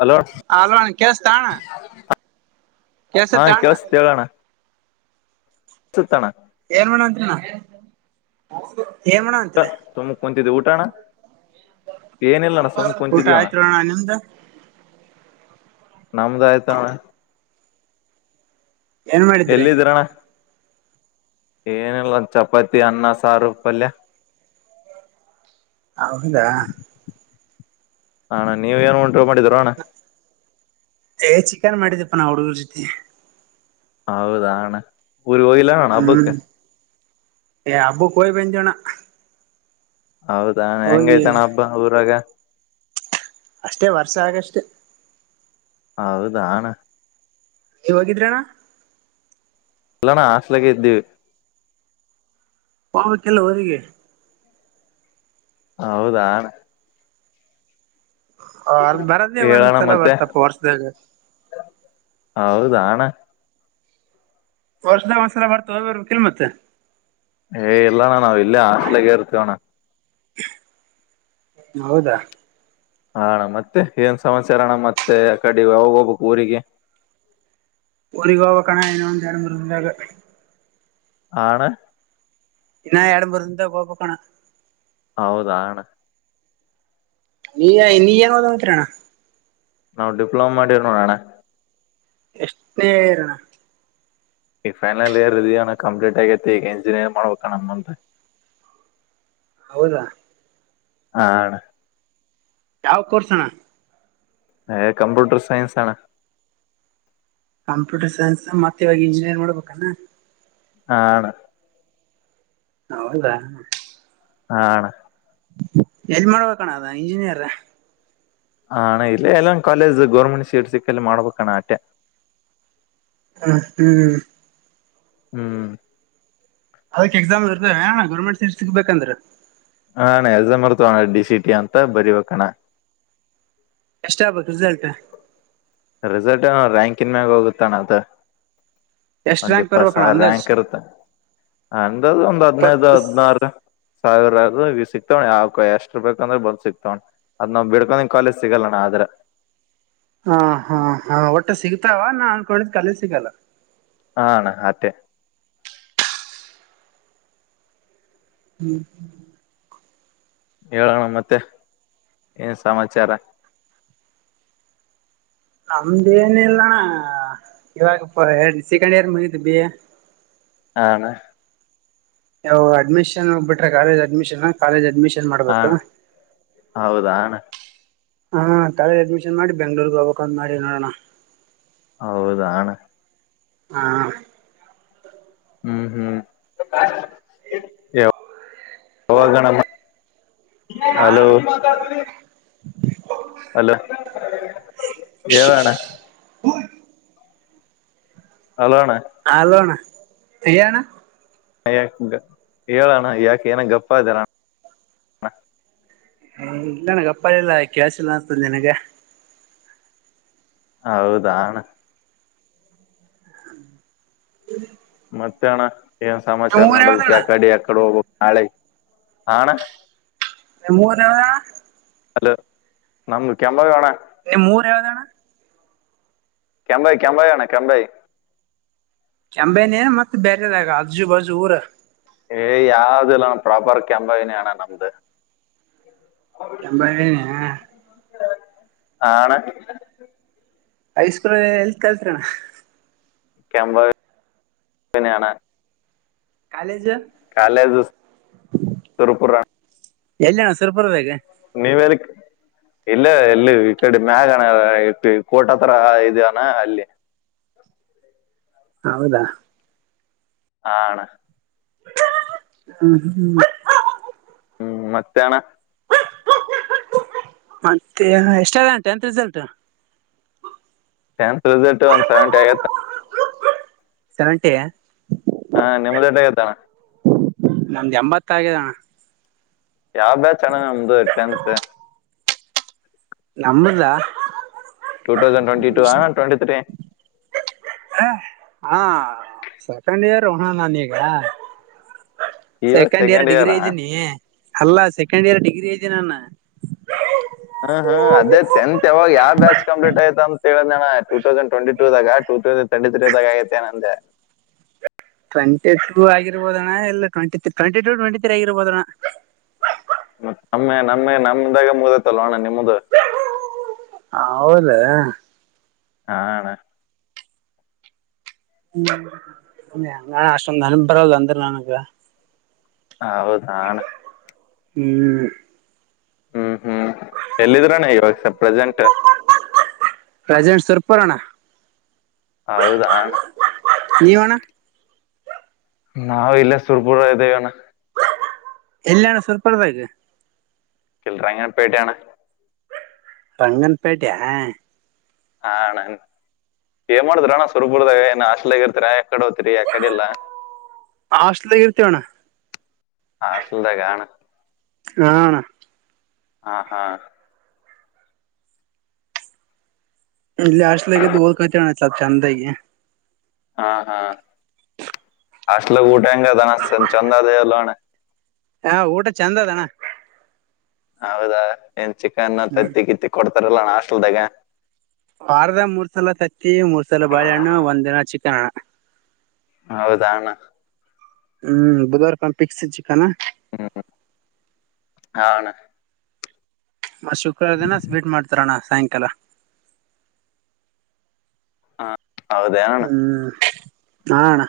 Hello ಹಣ ಕೇಳಿಸುತ್ತಾ ಆ ಹಣ ಕೇಳಿಸುತ್ತೆ ಹೇಳು ಕೇಳಿಸುತ್ತೆ ಅಣ್ಣ ಏನ್ ಮಾಡ್ತಿದ್ದೀಯಾ ಅಣ್ಣ ಸುಮ್ನೆ ಕೂತಿದ್ದೆ ಊಟ ಅಣ್ಣ ಏನಲ್ಲಣ ಸುಮ್ನೆ ಊಟ ಕೂತಿದ್ದೆ ಅಣ್ಣ ಆಯ್ತ್ರೋಣ ನಿಮ್ದ ನಮ್ದು ಆಯ್ತು ಅಣ್ಣ ಏನ್ ಮಾಡಿದ್ರಿ ಏನಿಲ್ಲ ಚಪಾತಿ ಅನ್ನ ಸಾರು ಪಲ್ಯ ಹೌದಾ ಹಣ್ಣ ನೀವ ಏನು ಉಂಟು ಮಾಡಿದರ ಅಣ್ಣ ಏೇಏನು ಮಾಡಿದ್ದಿದಪ್ಪ ನಾವು ಹುಡುಗರು ಜೊತೆ ಹೌದಾ ಅಣ್ಣ ಊರಿಗೆ ಹೋಗಿಲ್ವಾ ಹ್ಮ್ ಹಬ್ಬಕ್ಕೆ ಏ ಹಬ್ಬಕ್ ಹೋಗಿ ಬಂದೆ ಅಣ್ಣ ಹೌದಾ ಹೆಂಗೈತಾನ ಹಬ್ಬ ಊರಾಗ ಅಷ್ಟೇ ವರ್ಷ ಆಗಷ್ಟೆ ಹೌದಾ ಅಣ್ಣ ನೀವು ಹೋಗಿದ್ರಾ ಅಣ್ಣ ಇಲ್ಲ ಅಣ್ಣ ಹಾಸ್ಟೆಲಲ್ಲಿ ಇದ್ವಿ ಹೋಗಬೇಕಲ್ಲ ಊರಿಗೆ ಹೌದಾ ಅಣ್ಣ ಅಲ್ ಬರದೇ ಹೇಳೋಣ ಒಂದ್ಸಲ ಮತ್ತೆ ಬರ್ತಪ್ಪ ವರ್ಷದಾಗ ಹೌದಾ [inaudible] ವಔಷದ ಒಂದ್ಸಲ ಬರ್ತಾವ ಬರ್ ಕೆಲ್ ಮತ್ತೆ ಏ ಇಲ್ಲೋಣ್ಣ ನಾವ್ ಇಲ್ಲೇ ಆಸ್ಲಗ ಇರ್ತೀವಣ್ಣ ಹೌದಾ ಹಣ್ಣ ಮತ್ತೆ ಏನ್ ಸಮಸ್ಯಾರ ಅಣ್ಣ ಮತ್ತೆ ಆ ಕಡೆ ಅವಾಗೋಗ್ಬೇಕು ಊರಿಗೆ ಒಗೋವ ಕಣ ಇನಂತಡು ಮೂರು ಬಂದಾಗ ಆಣ ಇನ್ನ ಇಡಂಬರುಂತ ಕೋಪ ಕೋಣ ಹೌದಾಣ ನೀ ನೀ ಯಏನದ ಮಾತ್ರಣ ನಾವು ಡಿಪ್ಲೊಮ ಮಾಡಿರ ನೋಡಣ್ಣ ಎಷ್ಟನೇ ಇಯರಣ ಈಗ ಫೈನಲ್ ಇಯರ್ ಇದವಿಣ್ಣ ಕಂಪ್ಲೀಟ್ ಆಗೈತೆ ಈಗ ಇಂಜಿನಿಯರಿಂಗ್ ಮಾಡ್ಬೇಕಣ್ಣ ಮುಂದ ಹೌದಾ ಆ ಅಣ್ಣ ಯಾವ ಕೋರ್ಸೋಣ ಹೆ ಕಂಪ್ಯೂಟರ್ ಸೈನ್ಸ್ ಅಣ್ಣ ಕಂಪ್ಯೂಟರ್ ಸೈನ್ಸಾಗ ಮತ್ತ ಇವಾಗ ಇಂಜಿನಿಯರಿಂಗ್ ಮಾಡ್ಬೇಕನ ಹ ಅಣ್ಣ ಹೌದಾ ಹಾ ಅಣ್ಣ ಎಲ್ ಮಾಡ್ಬೇಕಣ ಅದ ಇಂಜಿನಿಯರ್ ಹಾ ಅಣ್ಣ ಇಲ್ಲೆ ಎಲ್ಲೆನ ಕಾಲೇಜ ಗೌರ್ಮೆಂಟ್ ಶೀಟ್ ಸಿಕ್ಕೆಲ್ಲ ಮಾಡ್ಬೇಕಣ ಆಟೆ ಹ ಹ್ಮ್ ಹ್ಮ್ ಅದಕ್ ಎಕ್ಸಾಮ್ ಇತರ್ದೆನಣ್ಣ ಗೌರ್ಮೆಂಟ್ ಸಿಟ ಸಿಗ್ಬೇಕೇಕಂದ್ರ ಹಾ ಅಣ್ಣ ಎಕ್ಸಾಮ್ ಇರ್ತವಣ್ಣ ಡಿ ಸಿಟಿ ಅಂತ ಬರಿಬೇಕಣ್ಣ ಎಷ್ಟ ಆಗಬೇಕ ರಿಸಲ್ಟ್ ರಿಸಲ್ಟ್ ರಾಂಕಿಂನ ಮ್ಯಾಗ ಹೋಗುತ್ತಣ್ಣ ಅದು ಎಷ್ಟ್ ಒಂದ್ ರ್ಯಾಂಕ್ ಇಪ್ಪತ್ ಬರ್ಬೇಕಣ್ಣ ಸಾವಿರ ಅಂದಾಜ್ ರ‍್ಯಾಂಕ್ ಇರುತ್ತ ಅಂದಾಜು ಒಂದು ಹದನೈದು ಇಪ್ಪತ್ತು ಹದಿನಾರು ಸಾವಿರ ಸಿಕ್ತಾವ್ ಯಾವ ಎಷ್ಟ ರ ಬೇಕ ಅಂದ್ರ ಬಂದ ಸಿಕ್ತವಣ್ಣ ಅದ್ ನಾವ್ ಬಿಡ್ಕೊಂಡಿಂಗ ಕಾಲೇಜ್ ಸಿಗಲ್ಲಣ ಆದ್ರ ಹ ಹಾ ಹ ಒಟ್ಟು ಸಿಗ್ತಾವ ನಾ ಅನ್ಕೊಂಡಿದ ಕಾಲೇಜ್ ಸಿಗಲ್ಲ ಹಾ ಅಣ್ಣ ಅಟೆ ಹ್ಮ್ ಹೇಳ ಅಣ್ಣ ಮತ್ತೆ ಏನ್ ಸಮಾಚಾರ ನಮ್ದೇನ ಇಲ್ಲಣ ಇವಾಗ ಸೆಕೆಂಡ್ ಇಯರ್ ಮುಗಿತ್ ಬಿ ಎ ಹಾ ಅಣ್ಣ ಅವು ಅಡ್ಮಿಷನ್ ಬಿಟ್ರ ಕಾಲಜ್ ಅಡ್ಮಿಷನ್ ಕಾಲೇಜ್ ಅಡ್ಮಿಷನ್ ಹಾ ಮಾಡ್ಬೇಕು ಅಣ್ಣ ಹೌದಾಣ್ಣ ಹಾ ಕಾಲೇಜ್ ಅಡ್ಮಿಷನ್ ಮಾಡಿ ಬೆಂಗ್ಳೂರಗ ಹೋಗ್ಬೇಕ್ ಅಂತ ಮಾಡಿ ನೋಡೋಣ ಹೌದಾಣ್ಣ ಹಾ ಹ್ಮ್ ಹ್ಮ್ ಯವ ಹೌದಣ್ಣ ಹಾ ಹಲೋ ಅಲೋ ರಣ [unintelligible] ಹಲೋ ಅಣ್ಣ ಹಲೋಣ ಹೇಳಣ ಯಾಕ ಹೇಳಣ ಯಾಕೆ ಏನ ಗಪ್ಪ ಆದಲ್ಲಣ ಹ ಇಲ್ಲಣ್ಣ ಗಪ್ಪಾದಲ್ಲಾ ಕೇಳಶಿಲ್ಲ ಅಂತಂದ ನಿನಗ ಹೌದಾ ಅಣ್ಣ [inaudible] ಮತ್ತೆ ಅಣ್ಣಾ ಏನ್ ನಿಮ್ ಸಮಾಚಾರ ಊರ್ ನಡದತ್ತ ಯಾವ್ದಣ್ಣ ಯಕಡಿ ಯ ಕಡೆ ಹೋಗ ನಾಳೆ ಆ ಅಣ್ಣ ನಿಮೂರ ಯಾವದಣ್ಣ ಹೆಲೋ ನಮದು ಕೆಂಭಾವಿ ಅಣ್ಣ ನಿಮ್ಮುರ ಯಾವ್ದಣ್ಣ ಕೆಂಭಾವಿ ಕೆಂಭಾವಿ ಅಣ್ಣ ಕೆಂಭಾವಿ ಕೆಂಭಾವಿನೆ ಮತ್ತ ಬೇರೆದಾಗ ಅಜ್ಜು ಬಜು ಊರ ಏ ಯಾವ್ದ ಇಲ್ಲಾನು ಪ್ರಾಪರ್ ಕೆಂಬವಿನಣ್ಣ ನಮ್ದು ಕೆಂಭಾವಿ ಆ ಅಣ್ಣ ಹೈಸ್ಕೂಲ್ ಎಲ್ ಕಲ್ತ್ ರಿ ಅಣ್ಣ ಕೆಂಭಾವಿ ನ ಅಣ್ಣ ಕಾಲೇಜ ಕಾಲೇಜು ಸುರಪುರ ಎಲ್ಲಿ ಅಣ್ಣ ಸುರಪುರ ದಾಗ ನೀವೇನಕ್ಕೆ [inaudible] ಇಲ್ಲ ಎಲ್ಲಿ ಈ ಕಡೆ ಮ್ಯಾಗಣ ಕೋಟ ಹತ್ರ ಇದೇ ಅಲ್ಲಿ ಹೌದಾ ಆ ಅಣ್ಣ ಹ್ಮ ಹ್ಮ್ [inaudible] ಹ್ಮ್ ಮತ್ತೆ ಅಣ್ಣ ಮತ್ತೆ ಎಷ್ಟ ಆಗಿದೆ ಟೆಂತ್ ರಿಸಲ್ಟ್ ಟೆಂತ್ ರಿಸಲ್ಟ್ ಒಂದ್ ಸೆವೆಂಟಿ ಆಗತ್ತ ಸೆವೆಂಟಿ ಹಾ ನಿಮ್ಮ್ದೇಟಾ ಆಗ್ಯತಿ ನಮ್ದ ಎಂಬತ್ತ ಆಗಿದಣ ಯಾವ್ಯ ಬ್ಯಾಚ್ ನಮ್ದು ಟೆಂತ್ ನಮ್ಮದ ಟೂ ತೌಸಂಡ್ ಟ್ವೆಂಟಿ ಟೂ ಹ ಟ್ವೆಟಿ ತ್ರೀ ಹಾ ಸೆಕೆಂಡ್ ಇಯರ್ ಅಣ್ಣ ನಾನೀಗ ಸೆಕೆಂಡ್ ಇಯರ್ ಡಿಗ್ರಿ ಇದ್ದೀನಿ ಅಲ್ಲಾ ಸೆಕೆಂಡ್ ಇಯರ್ ಡಿಗ್ರಿ ಇದ್ದೀನಿನ್ನ ಹ್ಮ್ ಹ್ಮ್ ಅದೇ ಟೆಂತ್ ಯಾವಾಗ ಯಾವ ಬ್ಯಾಚ್ ಕಂಪ್ಲೀಟ್ ಆಯ್ತ ಅಂತ ಟ ತೌಸಂಡ್ ಟ್ವೆಂಟಿ ಟ ದಾಗ ಟೂ ತೌಸಂಡ್ ಟ್ವೆಟಿ ತ್ರಿ ಆಗ್ಯತಿ ಅಂದೇ ಟ್ವೆಂಟಿ ಟೂ ಆಗಿರ್ಬೋದಣ ಇಲ್ಲ ಟ್ಂಟಿ ಟ ಟ್ಂಟಿ ತ್ರೀ ಆಗಿರ್ಬೋದಣ್ಣ ಮತ್ತ ನಮ್ಮೆ ನಮ್ಮ ನಮ್ದಾಗ ಮುದೈತಲ್ ಅಣ್ಣ ನಿಮ್ಮ್ದ ಹೌದ ಹಾ ಅಣ್ಣ ಅಷ್ಟೊಂದ ನನ [unintelligible] ಬರೋದು ಅಂದ್ರೆ ನನಗ ಹೌದಾ ಅಣ್ಣ ಹ್ಮ್ ಹ್ಮ್ ಹ್ಮ್ ಎಲ್ಲಿದ್ರನ ಇವಾಗ ಸ ಪ್ರೆಸೆಂಟ್ ಪ್ರೆಸೆಂಟ್ ಸುರಪುರ ಹೌದಾ ಸುರಪುರ ನೀವಣ್ಣ ನಾವವು ಇಲ್ಲ ಸುರ್ಪುರ ಇದೇವಿ ಅಣ್ಣ ಎಲ್ಲಣ ಸುರಪುರ ದಾಗ [unintelligible] [inaudible] ರಂಗನ್ಪೇಟೆಯಾ ಹಾ ನನ್ ಏನ್ ಮಾಡ್ತರಣ್ಣ ಸವರ್ಪುರ್ದಾಗನ್ ಅಸ್ಲಗ ಇರ್ತೀರ ಕಡೋತ್ರಿ ಆ ಕಡೆಲ್ಲ [inaudible] ಹಾಸ್ಟೆಲ್ದಾಗ ಇರ್ತೇವಣ್ಣ ಹಾಸ್ಟೆಲ್ ದ ಗಣ ಅಣ ಹಾ ಹಾ ಇಲ್ಲಿ ಅಷ್ಟಲಗಿದ್ದು ಹೋದಕೋತಣ ಸ್ಲ್ಪ ಚೆಂದಾಗಿ ಹಾ ಹಾ [inaudible] ಅಷ್ಟಲು ಊಟಾಯಂ ಕದನ ಚಂದದ ಅಲೋನ ಹಾ ಊಟ ಚೆಂದ ಅದಣ್ಣ ಹೌದಾ ಏನ್ ಚಿಕನ್ ಹ್ಮ್ ತತ್ತಿ ಕಿತ್ತಿ ಕೊಡ್ತಾರಲ್ಲ ನಣ ಹಾಸ್ಟೆಲ್ದಾಗ ವಾರದ ಮೂರ್ ಸಲ ತತ್ತಿ ಮೂರ್ ಸಲ ಬಾಳೆಹಣ್ಣು ಒಂದ್ಿನ ಚಿಕನ್ ಹಣ್ಣ ಹೌದಣ್ಣ ಹ್ಮ್ ಬುಧವಾರ ಕ ಫಿಕ್ಸ್ ಚಿಕನ್ ಹ್ಮ್ [inaudible] ಹಣ [unintelligible] ಮ ಶುಕ್ರವಾರ ದಿನ ಸ್ವೀಟ್ ಮಾಡ್ತಾರಣ್ಣ ಸಾಯಂಕಾಲ ಹಾ ಹೌದೇನಣ್ಣ ಹ್ಮ್ ಹಣ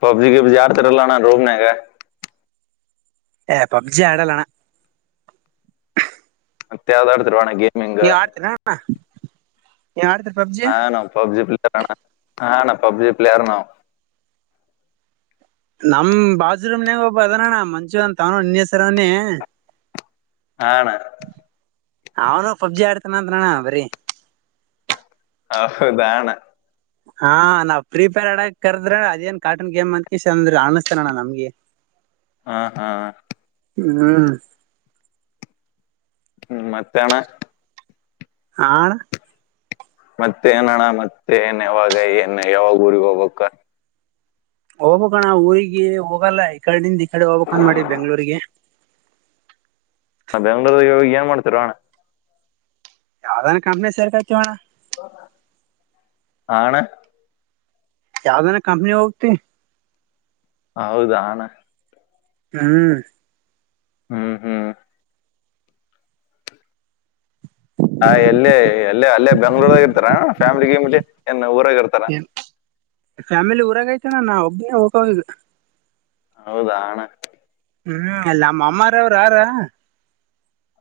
ಪಬ್ಜಿ ಗಿಬ್ಜಿ ಆಡ್ತಾರಲ್ಲಣ ರೂಮ್ನಾಗೆ ಏ ಪಬ್ಜಿ ಆಡಲ್ಲಣ ಮತ್ಯ ಆದ ಆಡ್ತರುವಣಗೆ ನೀವ್ ಆಡ್ತೀರಾಣ ಹಾ ನ ಪಬ್ಜಿ [unintelligible] ಹಾ ಪಬ್ಜಿ ಪ್ಲರ್ ನ ನಮ್ ಬಾಜರುಮನಾಗ ಒಬ್ಬ ಅದನಣ ಮಂಜು ಅಂತ ಅವನು ಇನ್ನ ಹೆಸರವನೇ ಹಾಣ ಅವನು ಪಬ್ಜಿ ಆಡ್ತಾನ ಅಂದಣ ಬರಿ ಹೌದಣ ಹಾ ನಾವ್ ಪ್ರೀಪೇರ್ ಆಡ ಕರ್ದ್ರೆ ಅದೇನ್ ಕಾರ್ಟೂನ್ ಗೇಮ್ ಅಂತಕ ಅಂದ್ರ ಅನಿಸ್ತನಣ್ಣ ನಮ್ಗೆ ಹ [inaudible] ಹಾ ಹಾ ಹ್ಮ್ [inaudible] ಹ್ಮ್ ಮತ್ತಣ ಹ ಮತ್ತೆ ಏನಣ್ಣ ಮತ್ತೆ ಏನ್ ಯಾವಾಗ ಏನ್ ಯಾವಾಗ ಊರಿಗೆ ಹೋಗ್ಬೇಕು ಹೋಗ್ಕಣ್ಣ ಊರಿಗೆ ಹೋಗಲ್ಲ ಈ ಕಡೆಂದ ಈ ಕಡೆ ಹೋಗ್ಕ್ಂದ ಮಾಡಿ ಬೆಂಗ್ಳೂರಿಗೆ ನಾ ಬೆಂಗಳೂರ್ಗ ಏನ್ ಮಾಡ್ತಿರಣ್ಣ ಯಾವ್ದಾನ ಕಂಪ್ನಿ ಸೇರ್ಕಣ್ತೀವಣ್ಣ [inaudible] ಆಣ ಯಾವ್ದನ ಕಂಪ್ನಿ ಹೋಗ್ತಿ ಹೌದ ಹಣ ಹ್ಮ್ ಹ್ಮ್ ಹ್ಮ್ ಹಾ ಎಲ್ಲೇ ಎಲ್ಲೇ ಅಲ್ಲೇ ಬೆಂಗ್ಳೂರ್ಗ ಇರ್ತಾರ ಫ್ಯಾಮಿಲಿ ಗಿಮಿಲಿ ಏನ್ ಫ್ಯಾಮಿಲಿ ಊರಾಗೈತನ ನಾ ಒಬ್ಬನೇ ಹೋಗೋದು ಹೌದಾನ ಹ್ಮ್ ಅಲ್ಲ ನಮ್ಮ ಅಮ್ಮಾರವ್ರ ಯಾರ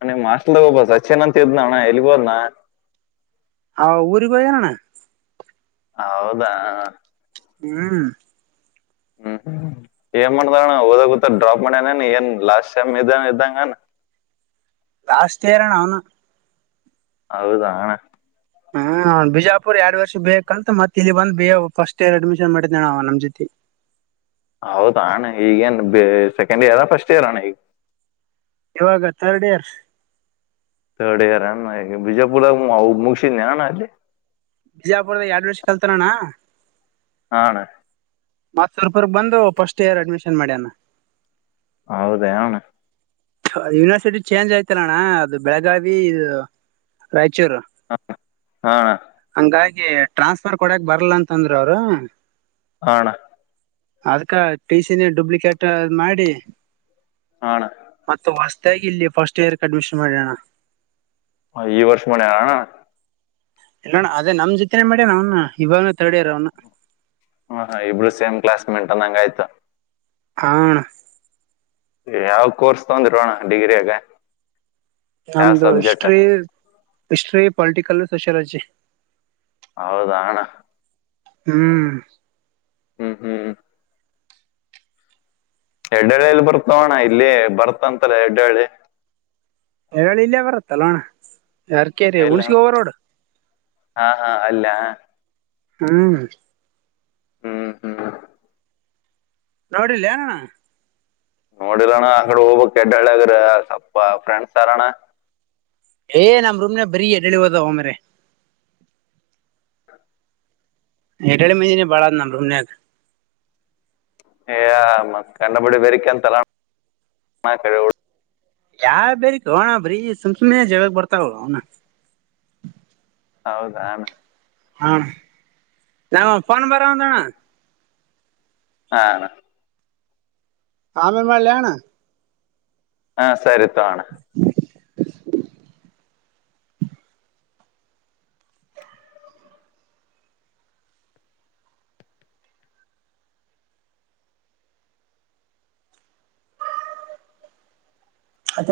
ಅ ಮಾಸ್ಟ್ ಒಬ್ಬ ಸಚೇನ್ ಅಂತ ಇದ್ನಣ್ಣ ಎಲ್ಬೋದನಾ ಹೌ ಊರಿಗೆ ಹೋಗೋಣ ಹೌದಾ ಹ್ಮ [inaudible] ಹ್ಮ್ ಹ್ಮ್ ಏನ್ ಮಾಡ್ದಣ ಹಓದ ಗೂತ್ತ ಡ್ರಾ ಮಾಡ್ಯನನ್ ಏನ್ ಲಾಸ್ಟ್ ಟೈಮ್ ಇದ ಇದ್ದಂಗನ್ ಜಾಸ್ತಿ ಇರಣ ಅವನು ಹೌದಣ ಹ್ಮ ಬಿಜಾಪುರ್ ಎರಡ್ ವರ್ಷ ಬೇಕಕ್ ಅಂತ ಮತ್ತತ್ ಇಲ್ಲಿ ಬಂದು ಬ ಫಸ್ಟ್ ಇಯರ್ ಅಡ್ಮಿಷನ್ ಮಾಡಿದ್ದೇ ನ ನಮ್ ಜೊತಿ [unintelligible] [inaudible] ಹೌದ ಅಣ್ಣ ಈಗೇನ್ ಸೆಕೆಂಡ್ ಇಯರ್ ಫಸ್ಟ್ ಇಯರ್ ಅಣ್ಣ ಈಗ ಇವಾಗ ಥರ್ಡ್ ಇಯರ್ ರ್ಡ್ ಇಯರ್ ಅಣ ಬಿಜಾಪುರ ಮುಗಸಿದ್ದೆಣ ಅಲ್ಲಿ ಬಿಜಾಪುರದ ಎರಡು ವರ್ಷ ಕಲ್ತಾರಣ ನಣ ಮತ್ ಸಾವ ರೂಪಾಯ ಬಂದು ಫಸ್ಟ್ ಇಯರ್ ಅಡ್ಮಿಷನ್ ಮಾಡ್ಯಾನ ಹೌದ ಆಣ ಯೂನಿವರ್ಸಿಟಿ ಚೇಂಜ್ ಆಯ್ತಲ್ಲಣ್ಣ ಅದು ಬೆಳಗಾವಿ ಇದು ರಾಯಚೂರು ಹ ಹಾ ಹಂಗಾಗಿ ಟ್ರಾನ್ಸ್ಫರ್ ಕೊಡಕ್ ಬರಲ್ಲ ಅಂತಂದ್ರರು ಅವರು ಆಣ ಅದ್ಕ್ಕ ಟೀ ಸಿನ ಡುಪ್ಲಿಕೇಟ್ ಮಾಡಿ ಹಣ ಮತ್ತ ಹೊಸ್ತಾಗಿ ಇಲ್ಲಿ ಫಸ್ಟ್ ಇಯರ್ಕ್ ಅಡ್ಮಿಷನ್ ಮಾಡ್ಯಣ ಹ ಈ ವರ್ಷ ಮಣ ಇಲ್ಲೋಣ ಅದೇ ನಮ್ ಜೊತನೇ ಮಾಡ್ಯಾನ ಅವ್ ಇವಾಗನ ಥರ್ಡ್ ಇಯರ್ ಅವ್ನ ಹ ಹ ಇಬ್ರು ಸೇಮ್ ಕ್ಲಾಸ್ ಮೆಂಟ್ಟಂದಂಗ ಆಯ್ತಾ ಹಣ ಯಾವ ಕೋರ್ಸ್ ತೊಂದ್ರೋಣ ಡಿಗ್ರಿಯಾಗ ಯಾವ ನಮ್ದು subject history history political sociology. ಹೌದಾಣ್ಣ. ಹ್ಮ್. ಹ್ಮ್ ಹ್ಮ್. ಎಡ್ಳ್ಳಿಯಲ್ಲಿ ಬರ್ತಾವಣ ಇಲ್ಲಿ ಬರ್ತಂತಲ್ಲ ಎಡ್ಡಹಳ್ಳಿ. ತಲ್ಲೋಣ ಯಾರ ಕ ರೀ ಎಲ್ಲಿ ಅಣ್ಣ ಹುಣ್ಸಗ ಹವರೋಡ್. ಹಾ ಹಾ ಅಲ್ಲ ಹ. ಹ್ಮ್ ಹ್ಮ್ ಹ್ಮ್ ನೋಡಿಲ್ ನೋಡಿರಣ್ಣ ಆ ಕಡೆ ಹೋಗ್ಕ್ ಕೆಡ್ಡಳ್ಳಗ್ರ ಸ್ವಪ ಫ್ರೆಂಡ್ಸ್ ಅಾರಣ್ಣ ಏ ನಮ್ಮ್ ರೂಮ ನ ಬರಿ ಹೆಡಳಿವದಾವ ಮೇ್ರ ಎಟಡೆ ಮ ಬಳ ನ ರಮ ಯ ಮ ಕಂಡು ಪುಡಿ ಬನ್ ತಲ ಕ ಯಾವ ಬೇರೆ ಹೋಣ ಬ್ರಿ ಸುಮ್ಸುಮ್ಮನೆ ಜಗಕ್ ಬರ್ತಾವ ಅವಣ ಹೌದ ಆಮೇ ಹ ನ ಪನ್ ಬರಾಮದಣ ಹಾ ಆಮೇನ್ ಮಾಡಲಿಣ್ಣ ಹಾ ಸರಿತಣ ಷ